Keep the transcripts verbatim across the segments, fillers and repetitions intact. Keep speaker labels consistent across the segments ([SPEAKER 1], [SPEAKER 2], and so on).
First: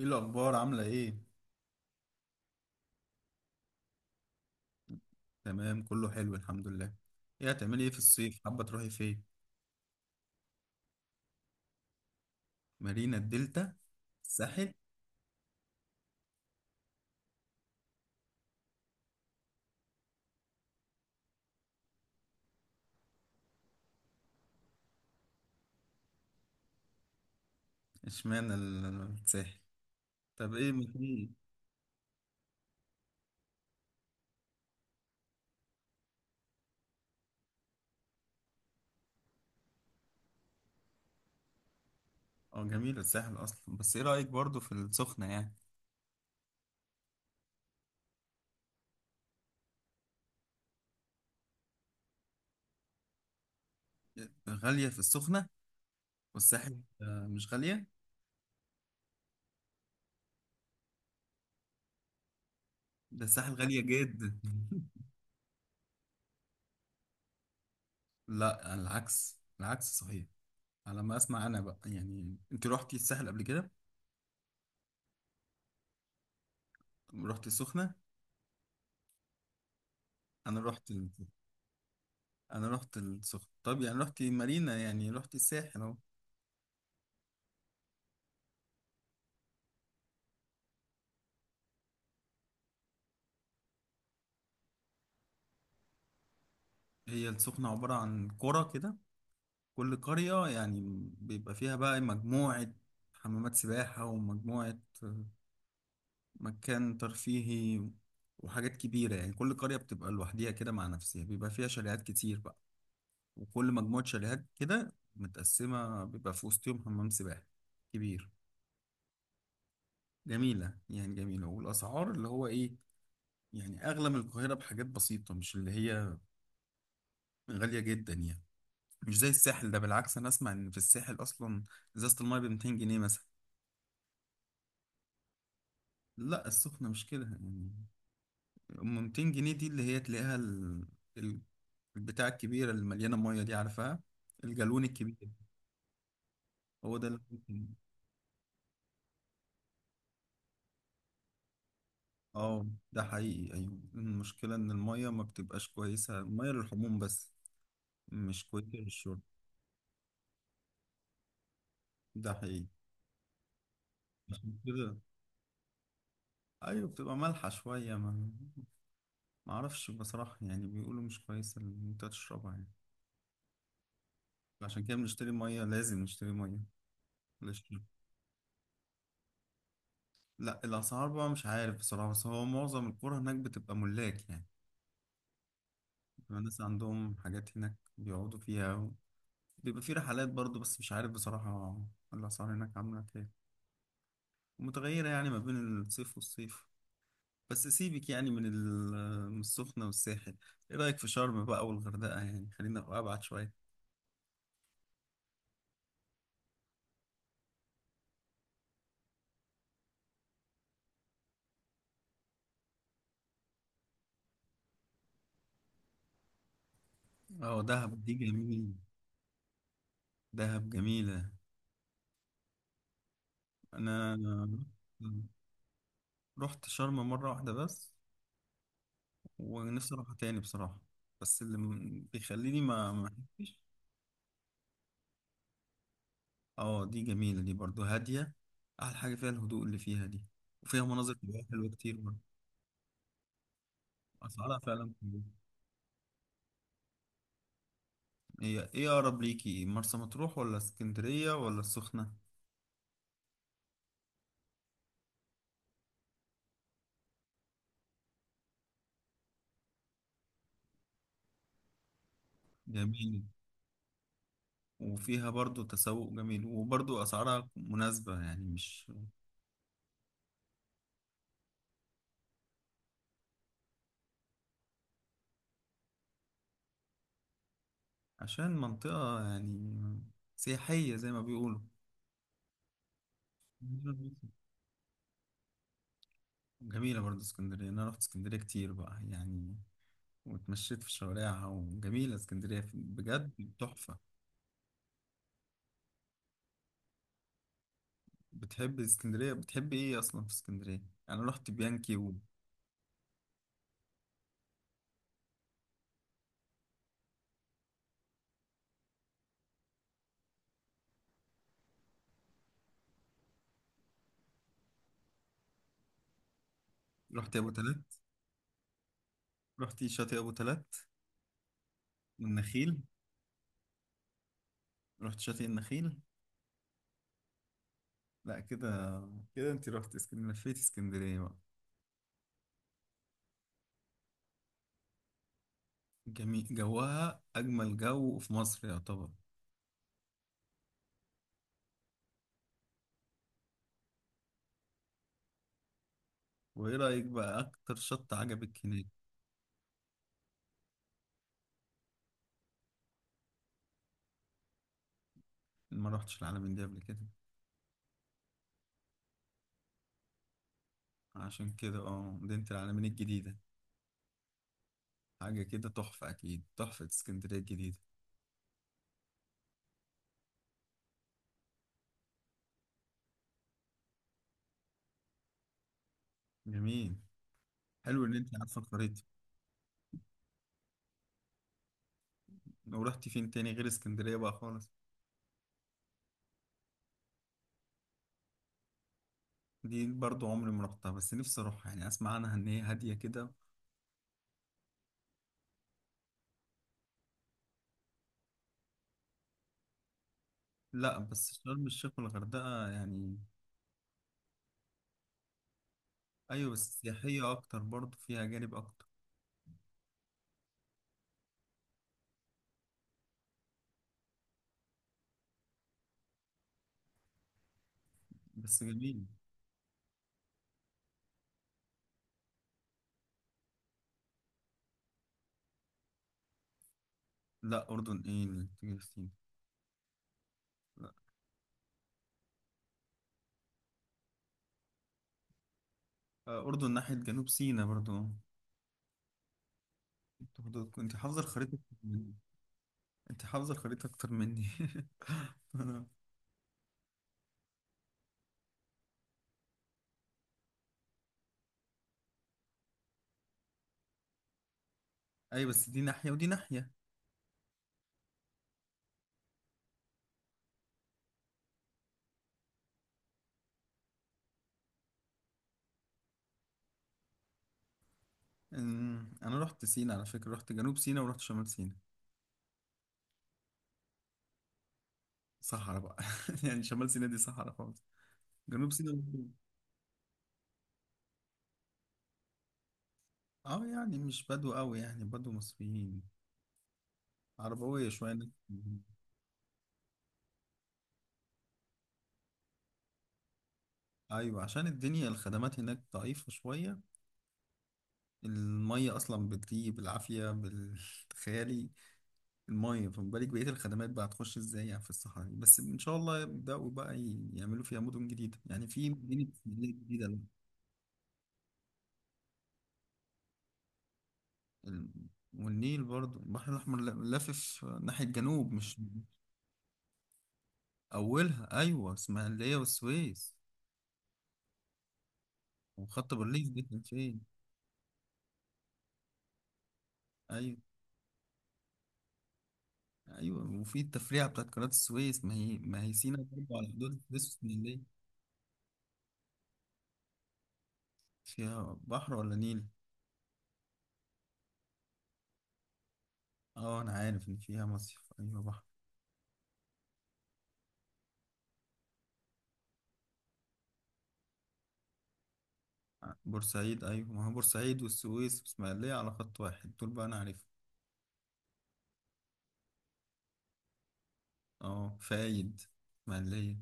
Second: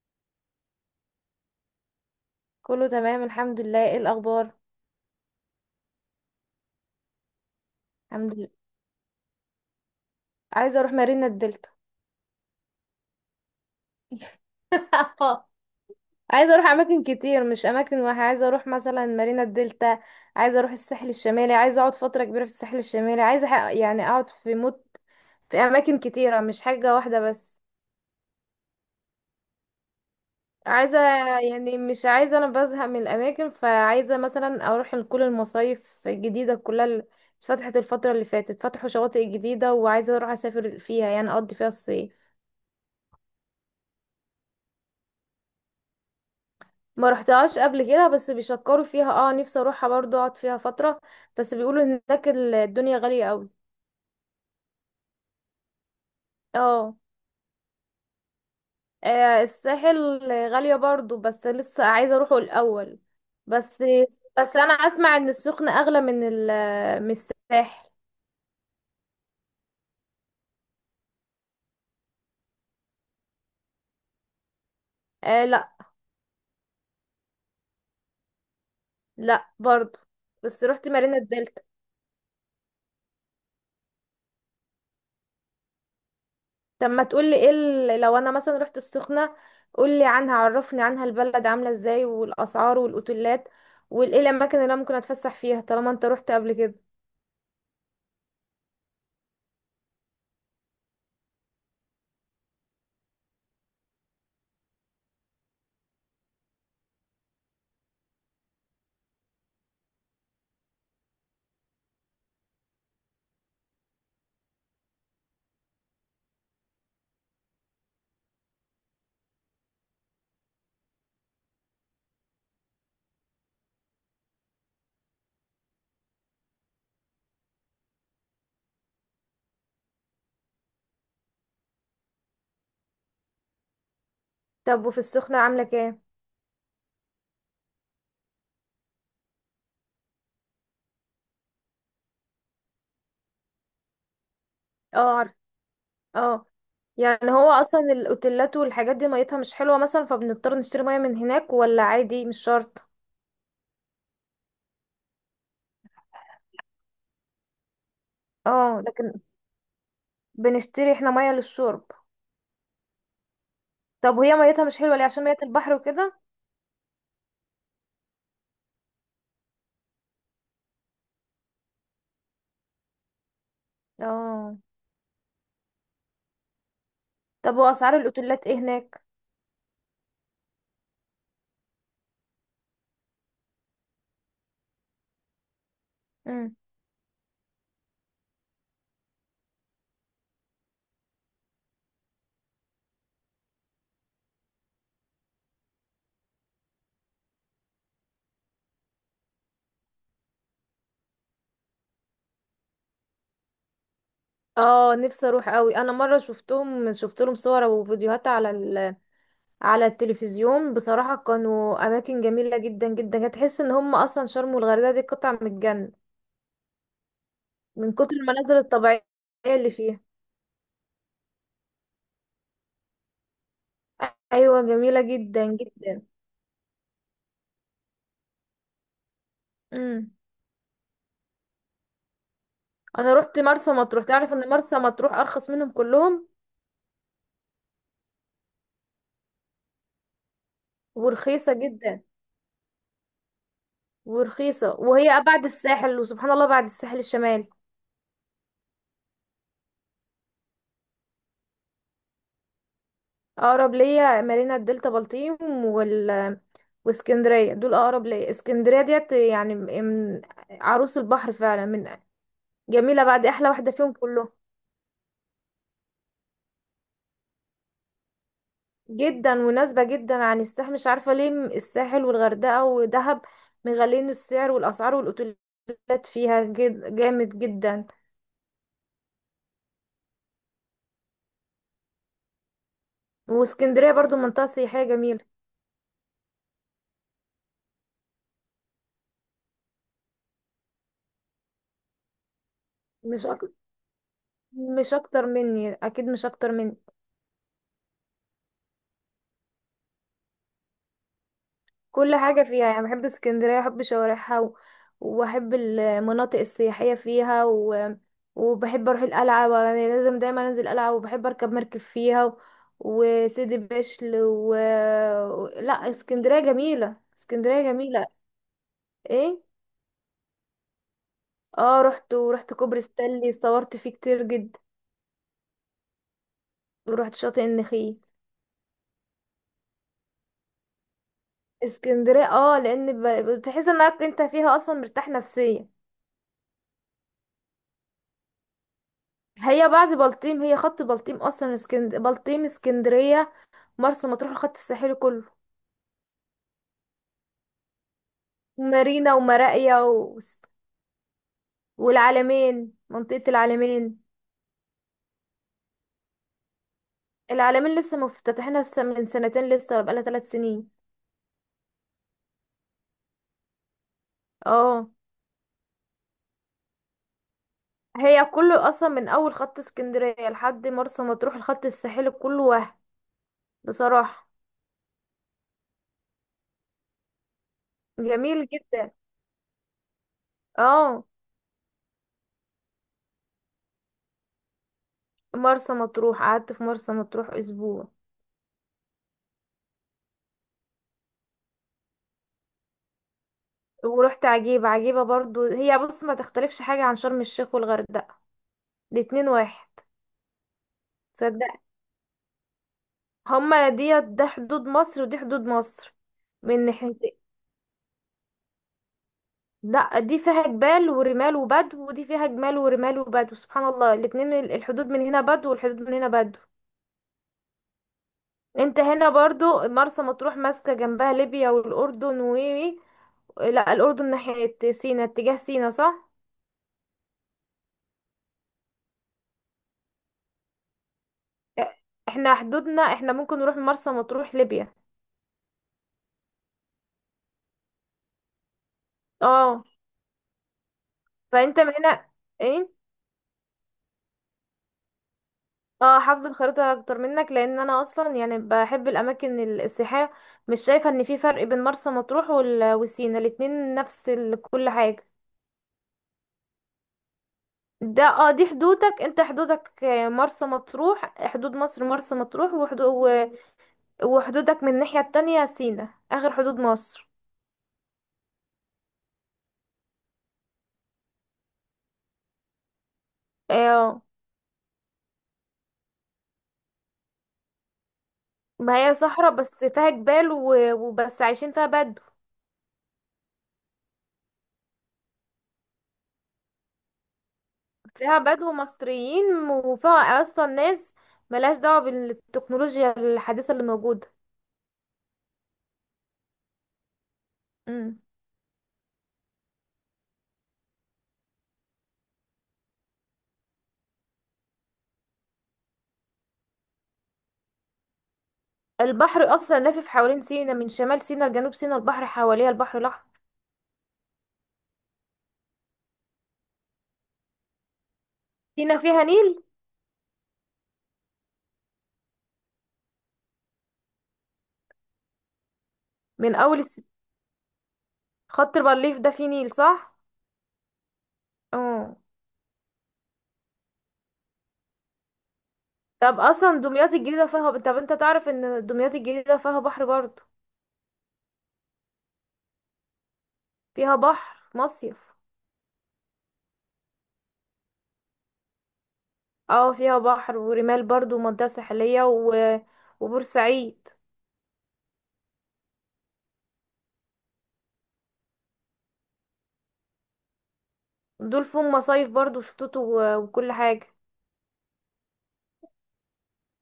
[SPEAKER 1] ايه الاخبار عامله ايه؟
[SPEAKER 2] كله تمام، الحمد لله. ايه الاخبار؟
[SPEAKER 1] تمام، كله حلو الحمد لله. ايه هتعملي ايه في
[SPEAKER 2] الحمد
[SPEAKER 1] الصيف؟
[SPEAKER 2] لله.
[SPEAKER 1] حابه تروحي فين؟
[SPEAKER 2] عايزه اروح مارينا الدلتا.
[SPEAKER 1] مارينا الدلتا، الساحل.
[SPEAKER 2] عايزه اروح اماكن كتير، مش اماكن واحده. عايزه اروح مثلا مارينا الدلتا، عايزه اروح الساحل الشمالي، عايزه اقعد فتره كبيره في الساحل الشمالي، عايزه أح- يعني اقعد في موت، في اماكن كتيره مش حاجه واحده بس.
[SPEAKER 1] اشمعنى ال- الساحل؟ طب ايه
[SPEAKER 2] عايزه
[SPEAKER 1] مكان؟
[SPEAKER 2] يعني مش عايزه، انا بزهق من الاماكن، فعايزه مثلا اروح لكل المصايف الجديده كلها اللي اتفتحت الفتره اللي فاتت، فتحوا شواطئ جديده وعايزه اروح اسافر فيها، يعني اقضي فيها الصيف.
[SPEAKER 1] اه، جميل الساحل اصلا. بس ايه رايك برضو في السخنه يعني؟
[SPEAKER 2] ما رحتهاش قبل كده بس بيشكروا فيها، اه، نفسي اروحها برضو اقعد فيها فترة. بس بيقولوا هناك ال- الدنيا غالية قوي.
[SPEAKER 1] غاليه في السخنه؟ والساحل
[SPEAKER 2] اه،
[SPEAKER 1] آه، مش غاليه.
[SPEAKER 2] آه، الساحل غالية برضو، بس لسه عايزة اروحه الاول.
[SPEAKER 1] ده الساحل غاليه
[SPEAKER 2] بس
[SPEAKER 1] جدا.
[SPEAKER 2] بس انا اسمع ان السخنة اغلى من ال، من الساحل.
[SPEAKER 1] لا، على العكس، العكس صحيح. على ما اسمع انا بقى يعني، انت روحتي الساحل قبل كده؟
[SPEAKER 2] آه لا.
[SPEAKER 1] روحتي السخنه؟
[SPEAKER 2] لا برضو.
[SPEAKER 1] انا
[SPEAKER 2] بس رحت
[SPEAKER 1] روحت.
[SPEAKER 2] مارينا الدلتا.
[SPEAKER 1] انا رحت السخنة. طب يعني رحت مارينا، يعني رحت الساحل اهو.
[SPEAKER 2] طب ما تقولي ايه ال- لو انا مثلا رحت السخنة، قولي عنها، عرفني عنها، البلد عاملة ازاي والاسعار والاوتيلات وايه الاماكن اللي انا ممكن اتفسح فيها طالما انت رحت قبل كده.
[SPEAKER 1] هي السخنة عبارة عن قرى كده. كل قرية يعني بيبقى فيها بقى مجموعة حمامات سباحة ومجموعة، مكان ترفيهي وحاجات كبيرة. يعني كل قرية بتبقى لوحديها كده مع نفسها، بيبقى فيها شاليهات كتير بقى. وكل مجموعة شاليهات كده متقسمة بيبقى في وسطهم حمام سباحة كبير. جميلة يعني جميلة. والأسعار اللي هو إيه، يعني أغلى من القاهرة بحاجات بسيطة، مش اللي هي غالية جدا يعني. مش زي الساحل. ده بالعكس، انا اسمع ان في الساحل اصلا ازازه المايه ب ميتين جنيه مثلا.
[SPEAKER 2] طب وفي السخنة عاملة كام؟
[SPEAKER 1] لا، السخنه مش كده يعني. ام ميتين جنيه دي اللي هي تلاقيها ال... ال- البتاع الكبيره اللي مليانه ميه دي، عارفها؟ الجالون
[SPEAKER 2] اه
[SPEAKER 1] الكبير.
[SPEAKER 2] عارف. اه.
[SPEAKER 1] هو ده اللي
[SPEAKER 2] يعني هو
[SPEAKER 1] ممكن.
[SPEAKER 2] اصلا الاوتيلات والحاجات دي ميتها مش حلوة مثلا، فبنضطر نشتري مية من هناك ولا عادي مش
[SPEAKER 1] اه،
[SPEAKER 2] شرط؟
[SPEAKER 1] ده حقيقي. ايوه، المشكله ان الميه ما بتبقاش كويسه، الميه للحموم بس، مش كويسه
[SPEAKER 2] اه لكن
[SPEAKER 1] للشرب.
[SPEAKER 2] بنشتري احنا مية للشرب.
[SPEAKER 1] ده حقيقي.
[SPEAKER 2] طب وهي
[SPEAKER 1] عشان
[SPEAKER 2] ميتها مش
[SPEAKER 1] كده
[SPEAKER 2] حلوة ليه؟ عشان مية البحر وكده؟
[SPEAKER 1] ايوه، بتبقى مالحه شويه. ما ما اعرفش بصراحه يعني، بيقولوا مش كويسه ان انت تشربها يعني.
[SPEAKER 2] اه.
[SPEAKER 1] عشان كده بنشتري ميه، لازم نشتري ميه
[SPEAKER 2] طب
[SPEAKER 1] للشرب.
[SPEAKER 2] واسعار الاوتيلات ايه هناك؟
[SPEAKER 1] لا، الاسعار بقى مش عارف بصراحه. بس هو معظم القرى هناك بتبقى ملاك يعني، بيبقى
[SPEAKER 2] مم.
[SPEAKER 1] الناس عندهم حاجات هناك بيقعدوا فيها. بيبقى في رحلات برضو، بس مش عارف بصراحه الاسعار هناك عامله ايه، متغيره يعني ما بين الصيف والصيف. بس سيبك يعني من ال- من السخنه والساحل. ايه رايك في شرم بقى والغردقه؟ يعني خلينا ابعد شويه.
[SPEAKER 2] اه نفسي اروح قوي. انا مره شفتهم، شفت لهم صور وفيديوهات على ال... على التلفزيون بصراحه، كانوا اماكن جميله جدا جدا، هتحس ان هم اصلا شرم والغردقه دي قطع من الجنه،
[SPEAKER 1] اه، دهب
[SPEAKER 2] من
[SPEAKER 1] دي
[SPEAKER 2] كتر المناظر
[SPEAKER 1] جميله.
[SPEAKER 2] الطبيعية اللي فيها.
[SPEAKER 1] دهب جميله. انا
[SPEAKER 2] أيوة جميلة جدا جدا.
[SPEAKER 1] رحت شرم مره واحده بس، ونفسي
[SPEAKER 2] امم.
[SPEAKER 1] اروحها تاني بصراحة. بس اللي م- بيخليني ما ما
[SPEAKER 2] أنا رحت
[SPEAKER 1] احبش.
[SPEAKER 2] مرسى مطروح. تعرف إن مرسى مطروح أرخص منهم كلهم؟
[SPEAKER 1] اه، دي جميلة، دي برضو هادية. احلى حاجة فيها الهدوء اللي فيها دي. وفيها مناظر طبيعية
[SPEAKER 2] ورخيصة
[SPEAKER 1] حلوة كتير
[SPEAKER 2] جدا.
[SPEAKER 1] برضو. اسعارها
[SPEAKER 2] ورخيصة،
[SPEAKER 1] فعلا
[SPEAKER 2] وهي
[SPEAKER 1] كويسة.
[SPEAKER 2] بعد الساحل، وسبحان الله بعد الساحل الشمالي.
[SPEAKER 1] هي ايه اقرب ليكي، مرسى مطروح ولا اسكندرية ولا السخنة؟
[SPEAKER 2] أقرب ليا مارينا الدلتا، بلطيم، وال، واسكندرية. دول أقرب ليا. اسكندرية ديت يعني من عروس البحر فعلا، من. جميلة،
[SPEAKER 1] جميل.
[SPEAKER 2] بعد أحلى واحدة فيهم كلهم.
[SPEAKER 1] وفيها برضو تسوق جميل، وبرضو اسعارها مناسبة يعني مش...
[SPEAKER 2] جدا مناسبة جدا عن الساحل، مش عارفة ليه م- الساحل والغردقة ودهب مغالين السعر، والأسعار والأوتيلات فيها جد جامد جدا.
[SPEAKER 1] عشان منطقة يعني سياحية زي ما بيقولوا.
[SPEAKER 2] واسكندرية برضو منطقة سياحية جميلة.
[SPEAKER 1] جميلة برضو اسكندرية. أنا رحت اسكندرية كتير بقى يعني، واتمشيت في شوارعها، وجميلة اسكندرية في-
[SPEAKER 2] مش أك...
[SPEAKER 1] بجد تحفة.
[SPEAKER 2] مش أكتر مني، أكيد مش أكتر مني.
[SPEAKER 1] بتحب اسكندرية؟ بتحب ايه اصلا في اسكندرية؟ يعني رحت بيانكي؟
[SPEAKER 2] كل حاجة فيها. يعني بحب اسكندرية، بحب شوارعها و... وبحب المناطق السياحية فيها و... وبحب اروح القلعة، يعني لازم دايما انزل القلعة، وبحب اركب مركب فيها و... وسيدي بشر و... لا اسكندرية جميلة،
[SPEAKER 1] ورحت ابو
[SPEAKER 2] اسكندرية
[SPEAKER 1] تلات؟
[SPEAKER 2] جميلة. ايه؟
[SPEAKER 1] رحت شاطئ ابو تلات؟
[SPEAKER 2] اه رحت، ورحت
[SPEAKER 1] والنخيل؟
[SPEAKER 2] كوبري ستانلي، صورت فيه كتير جدا.
[SPEAKER 1] رحت شاطئ النخيل؟
[SPEAKER 2] ورحت شاطئ النخيل.
[SPEAKER 1] لا كده، كده انت رحت اسكندرية، لفيت اسكندرية بقى.
[SPEAKER 2] اسكندرية، اه، لان ب... بتحس انك انت فيها اصلا مرتاح نفسيا.
[SPEAKER 1] جميل جوها، اجمل جو في مصر يعتبر.
[SPEAKER 2] هي بعد بلطيم، هي خط بلطيم اصلا اسكند... بلطيم اسكندرية مرسى مطروح الخط الساحلي كله.
[SPEAKER 1] وايه رأيك بقى اكتر شط عجبك هناك؟
[SPEAKER 2] مارينا ومراقيا و... والعلمين، منطقة العلمين.
[SPEAKER 1] ما رحتش العلمين دي قبل كده؟
[SPEAKER 2] العلمين لسه مفتتحينها الس- من سنتين لسه، ولا بقالها ثلاث سنين.
[SPEAKER 1] عشان كده اه، مدينة العلمين الجديدة.
[SPEAKER 2] اه.
[SPEAKER 1] حاجة كده تحفة، أكيد تحفة اسكندرية الجديدة.
[SPEAKER 2] هي كله اصلا من اول خط اسكندرية لحد مرسى مطروح، الخط الساحلي كله، وهم بصراحة
[SPEAKER 1] جميل. حلو ان انت
[SPEAKER 2] جميل
[SPEAKER 1] عارفه
[SPEAKER 2] جدا.
[SPEAKER 1] الخريطه.
[SPEAKER 2] اه
[SPEAKER 1] لو رحتي فين تاني غير اسكندريه بقى خالص؟
[SPEAKER 2] مرسى مطروح، قعدت في مرسى مطروح اسبوع.
[SPEAKER 1] دي برضو عمري ما رحتها، بس نفسي اروحها يعني، اسمع عنها ان هي هاديه كده.
[SPEAKER 2] ورحت عجيبة، عجيبة برضو. هي بص، ما تختلفش حاجة عن شرم الشيخ والغردقة، الاتنين واحد.
[SPEAKER 1] لا بس
[SPEAKER 2] تصدق؟
[SPEAKER 1] شرم الشيخ والغردقه يعني...
[SPEAKER 2] هما ديت، ده حدود مصر ودي حدود مصر،
[SPEAKER 1] ايوه،
[SPEAKER 2] من
[SPEAKER 1] بس
[SPEAKER 2] ناحيتين.
[SPEAKER 1] سياحيه اكتر، برضو فيها جانب اكتر.
[SPEAKER 2] لا دي فيها جبال ورمال وبدو، ودي فيها جمال ورمال وبدو، سبحان الله. الاتنين ال- الحدود من هنا بدو والحدود من هنا بدو.
[SPEAKER 1] بس
[SPEAKER 2] انت
[SPEAKER 1] جميل.
[SPEAKER 2] هنا برضو مرسى مطروح ماسكة جنبها ليبيا والأردن و... لا الأردن ناحية سينا، اتجاه سينا صح؟
[SPEAKER 1] لا، اردن ايه اللي تيجي في سينا؟ لا.
[SPEAKER 2] اه، احنا حدودنا، احنا ممكن نروح مرسى مطروح ليبيا.
[SPEAKER 1] آه، اردن ناحيه جنوب سينا برضو.
[SPEAKER 2] اه.
[SPEAKER 1] انت برضو- انت حافظه الخريطه
[SPEAKER 2] فانت من
[SPEAKER 1] أكتر
[SPEAKER 2] هنا.
[SPEAKER 1] مني.
[SPEAKER 2] إيه؟
[SPEAKER 1] انت حافظه الخريطه اكتر مني. انا.
[SPEAKER 2] اه حافظه الخريطه اكتر منك، لان انا اصلا يعني بحب الاماكن ال- السياحيه. مش شايفه ان في فرق بين مرسى مطروح وال- وسينا، الاتنين نفس ال- كل حاجه.
[SPEAKER 1] ايوه، بس دي ناحيه ودي ناحيه.
[SPEAKER 2] ده اه دي حدودك، انت حدودك آه، مرسى مطروح حدود مصر، مرسى مطروح وحدود، وحدودك من الناحيه التانية سينا، اخر حدود مصر.
[SPEAKER 1] أمم، انا رحت سينا على فكره، رحت جنوب سينا ورحت شمال سينا.
[SPEAKER 2] اه.
[SPEAKER 1] صحراء بقى. يعني شمال سيناء دي صحراء خالص. جنوب
[SPEAKER 2] ما هي
[SPEAKER 1] سيناء ممكن-
[SPEAKER 2] صحراء بس فيها جبال و- وبس عايشين فيها بدو.
[SPEAKER 1] اه يعني مش بدو قوي، يعني بدو مصريين. عربوية شوية،
[SPEAKER 2] فيها
[SPEAKER 1] ناس
[SPEAKER 2] بدو
[SPEAKER 1] مهم.
[SPEAKER 2] مصريين، وفيها اصلا ناس ملهاش دعوه بالتكنولوجيا الحديثه اللي موجوده.
[SPEAKER 1] ايوه، عشان الدنيا الخدمات هناك ضعيفة شوية.
[SPEAKER 2] مم.
[SPEAKER 1] المية اصلا بتيجي بالعافية بالخيالي. المية، فما بالك بقية الخدمات بقى؟ هتخش ازاي يعني في الصحراء دي. بس ان شاء الله يبدأوا بقى ي- يعملوا فيها مدن جديدة، يعني في مدينة
[SPEAKER 2] البحر أصلا
[SPEAKER 1] اسماعيلية
[SPEAKER 2] لافف
[SPEAKER 1] جديدة.
[SPEAKER 2] حوالين سينا، من شمال سينا لجنوب سينا البحر حواليها، البحر الأحمر.
[SPEAKER 1] ال- والنيل برضو. البحر الأحمر ل- لافف ناحية جنوب
[SPEAKER 2] سينا
[SPEAKER 1] مش...
[SPEAKER 2] فيها نيل؟
[SPEAKER 1] اولها ايوه، اسماعيليه والسويس. وخط
[SPEAKER 2] من
[SPEAKER 1] بارليف
[SPEAKER 2] أول
[SPEAKER 1] دي كان
[SPEAKER 2] الس...
[SPEAKER 1] فين؟
[SPEAKER 2] خط الريف ده فيه نيل صح؟
[SPEAKER 1] ايوه.
[SPEAKER 2] اه.
[SPEAKER 1] ايوه، وفي التفريعه بتاعت قناه السويس، ما هي ما هي سينا
[SPEAKER 2] طب
[SPEAKER 1] برضه
[SPEAKER 2] أصلا
[SPEAKER 1] على حدود
[SPEAKER 2] دمياط
[SPEAKER 1] السويس.
[SPEAKER 2] الجديدة فيها، طب أنت
[SPEAKER 1] والاسماعيليه.
[SPEAKER 2] تعرف إن دمياط الجديدة فيها بحر برضه؟
[SPEAKER 1] فيها بحر ولا نيل؟
[SPEAKER 2] فيها بحر، مصيف.
[SPEAKER 1] اه، انا عارف ان فيها مصيف، ايوه بحر.
[SPEAKER 2] اه فيها بحر ورمال برضه ومنطقة ساحلية و... وبورسعيد،
[SPEAKER 1] بورسعيد، ايوه ما هو بورسعيد والسويس والاسماعيليه على خط واحد. دول بقى انا عارفهم.
[SPEAKER 2] دول فيهم مصايف برضه وشطوط و... وكل حاجة.
[SPEAKER 1] اه، فايد. اسماعيليه.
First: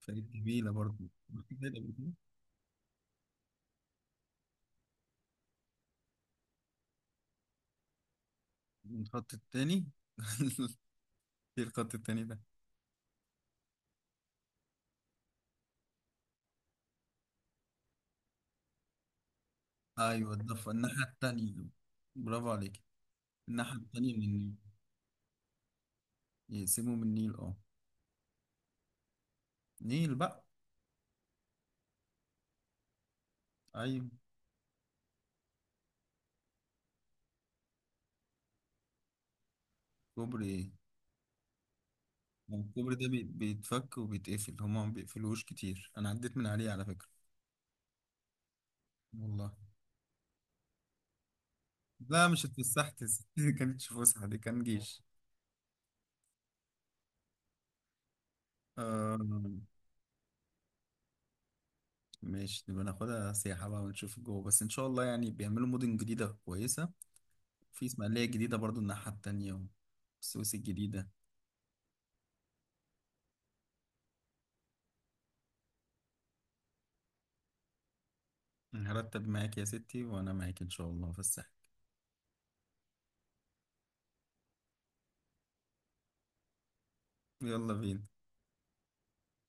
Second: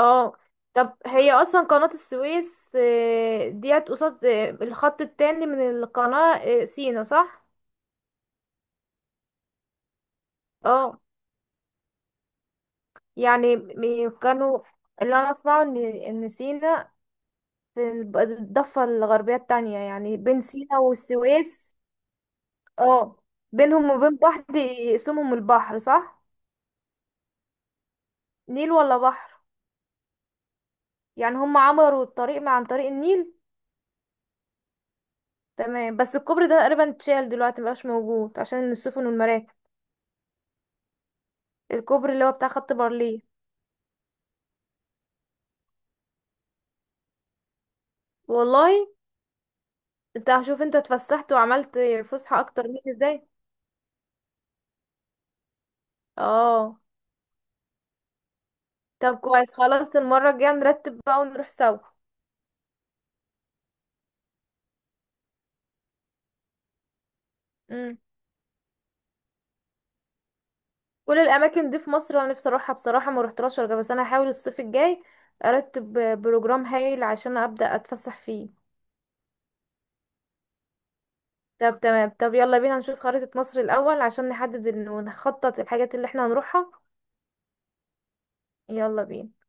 [SPEAKER 1] فايد جميله
[SPEAKER 2] طب
[SPEAKER 1] برضه.
[SPEAKER 2] هي
[SPEAKER 1] رحت
[SPEAKER 2] اصلا
[SPEAKER 1] فايد
[SPEAKER 2] قناة
[SPEAKER 1] قبل كده؟
[SPEAKER 2] السويس آه، ديت قصاد آه، الخط التاني من القناة آه، سينا صح؟
[SPEAKER 1] الخط التاني؟
[SPEAKER 2] اه
[SPEAKER 1] ايه الخط التاني ده؟
[SPEAKER 2] يعني م- كانوا. اللي انا اسمعه ان ان سينا في الب- الضفة الغربية التانية، يعني
[SPEAKER 1] ايوه،
[SPEAKER 2] بين
[SPEAKER 1] ده في
[SPEAKER 2] سينا
[SPEAKER 1] الناحيه التانيه.
[SPEAKER 2] والسويس.
[SPEAKER 1] برافو عليك.
[SPEAKER 2] اه
[SPEAKER 1] الناحية
[SPEAKER 2] بينهم
[SPEAKER 1] التانية
[SPEAKER 2] وبين
[SPEAKER 1] من النيل.
[SPEAKER 2] بعض يقسمهم البحر صح؟
[SPEAKER 1] يقسموا من النيل، اه.
[SPEAKER 2] نيل ولا بحر؟
[SPEAKER 1] نيل بقى.
[SPEAKER 2] يعني هم عمروا الطريق مع عن طريق النيل.
[SPEAKER 1] أيوة.
[SPEAKER 2] تمام، بس الكوبري ده تقريبا اتشال دلوقتي، مبقاش موجود عشان السفن والمراكب.
[SPEAKER 1] كوبري ايه؟
[SPEAKER 2] الكوبري اللي هو بتاع
[SPEAKER 1] هو
[SPEAKER 2] خط
[SPEAKER 1] الكوبري ده
[SPEAKER 2] بارليه.
[SPEAKER 1] بي- بيتفك وبيتقفل، هما ما بيقفلوهوش كتير. أنا عديت من عليه على فكرة.
[SPEAKER 2] والله.
[SPEAKER 1] والله.
[SPEAKER 2] انت هشوف انت اتفسحت وعملت
[SPEAKER 1] لا،
[SPEAKER 2] فسحة
[SPEAKER 1] مش
[SPEAKER 2] اكتر مني
[SPEAKER 1] اتفسحت.
[SPEAKER 2] ازاي.
[SPEAKER 1] دي كانتش فسحة، دي كان جيش.
[SPEAKER 2] اه طب
[SPEAKER 1] آه.
[SPEAKER 2] كويس، خلاص المرة الجاية نرتب بقى ونروح سوا.
[SPEAKER 1] ماشي، نبقى ناخدها سياحة بقى ونشوف جوه، بس إن شاء الله يعني بيعملوا مدن جديدة كويسة. في
[SPEAKER 2] امم.
[SPEAKER 1] إسماعيلية جديدة برضو الناحية التانية. والسويس الجديدة.
[SPEAKER 2] كل الاماكن دي في مصر انا نفسي اروحها بصراحة، ما رحتهاش ولا جا- بس انا هحاول الصيف الجاي ارتب بروجرام هايل عشان ابدأ اتفسح فيه.
[SPEAKER 1] هرتب معاك يا ستي، وأنا معاك إن شاء الله في الساحل.
[SPEAKER 2] طب تمام طب يلا بينا نشوف خريطة مصر الاول، عشان نحدد ال- ونخطط الحاجات اللي احنا هنروحها.
[SPEAKER 1] يلا بينا.
[SPEAKER 2] يلا بينا.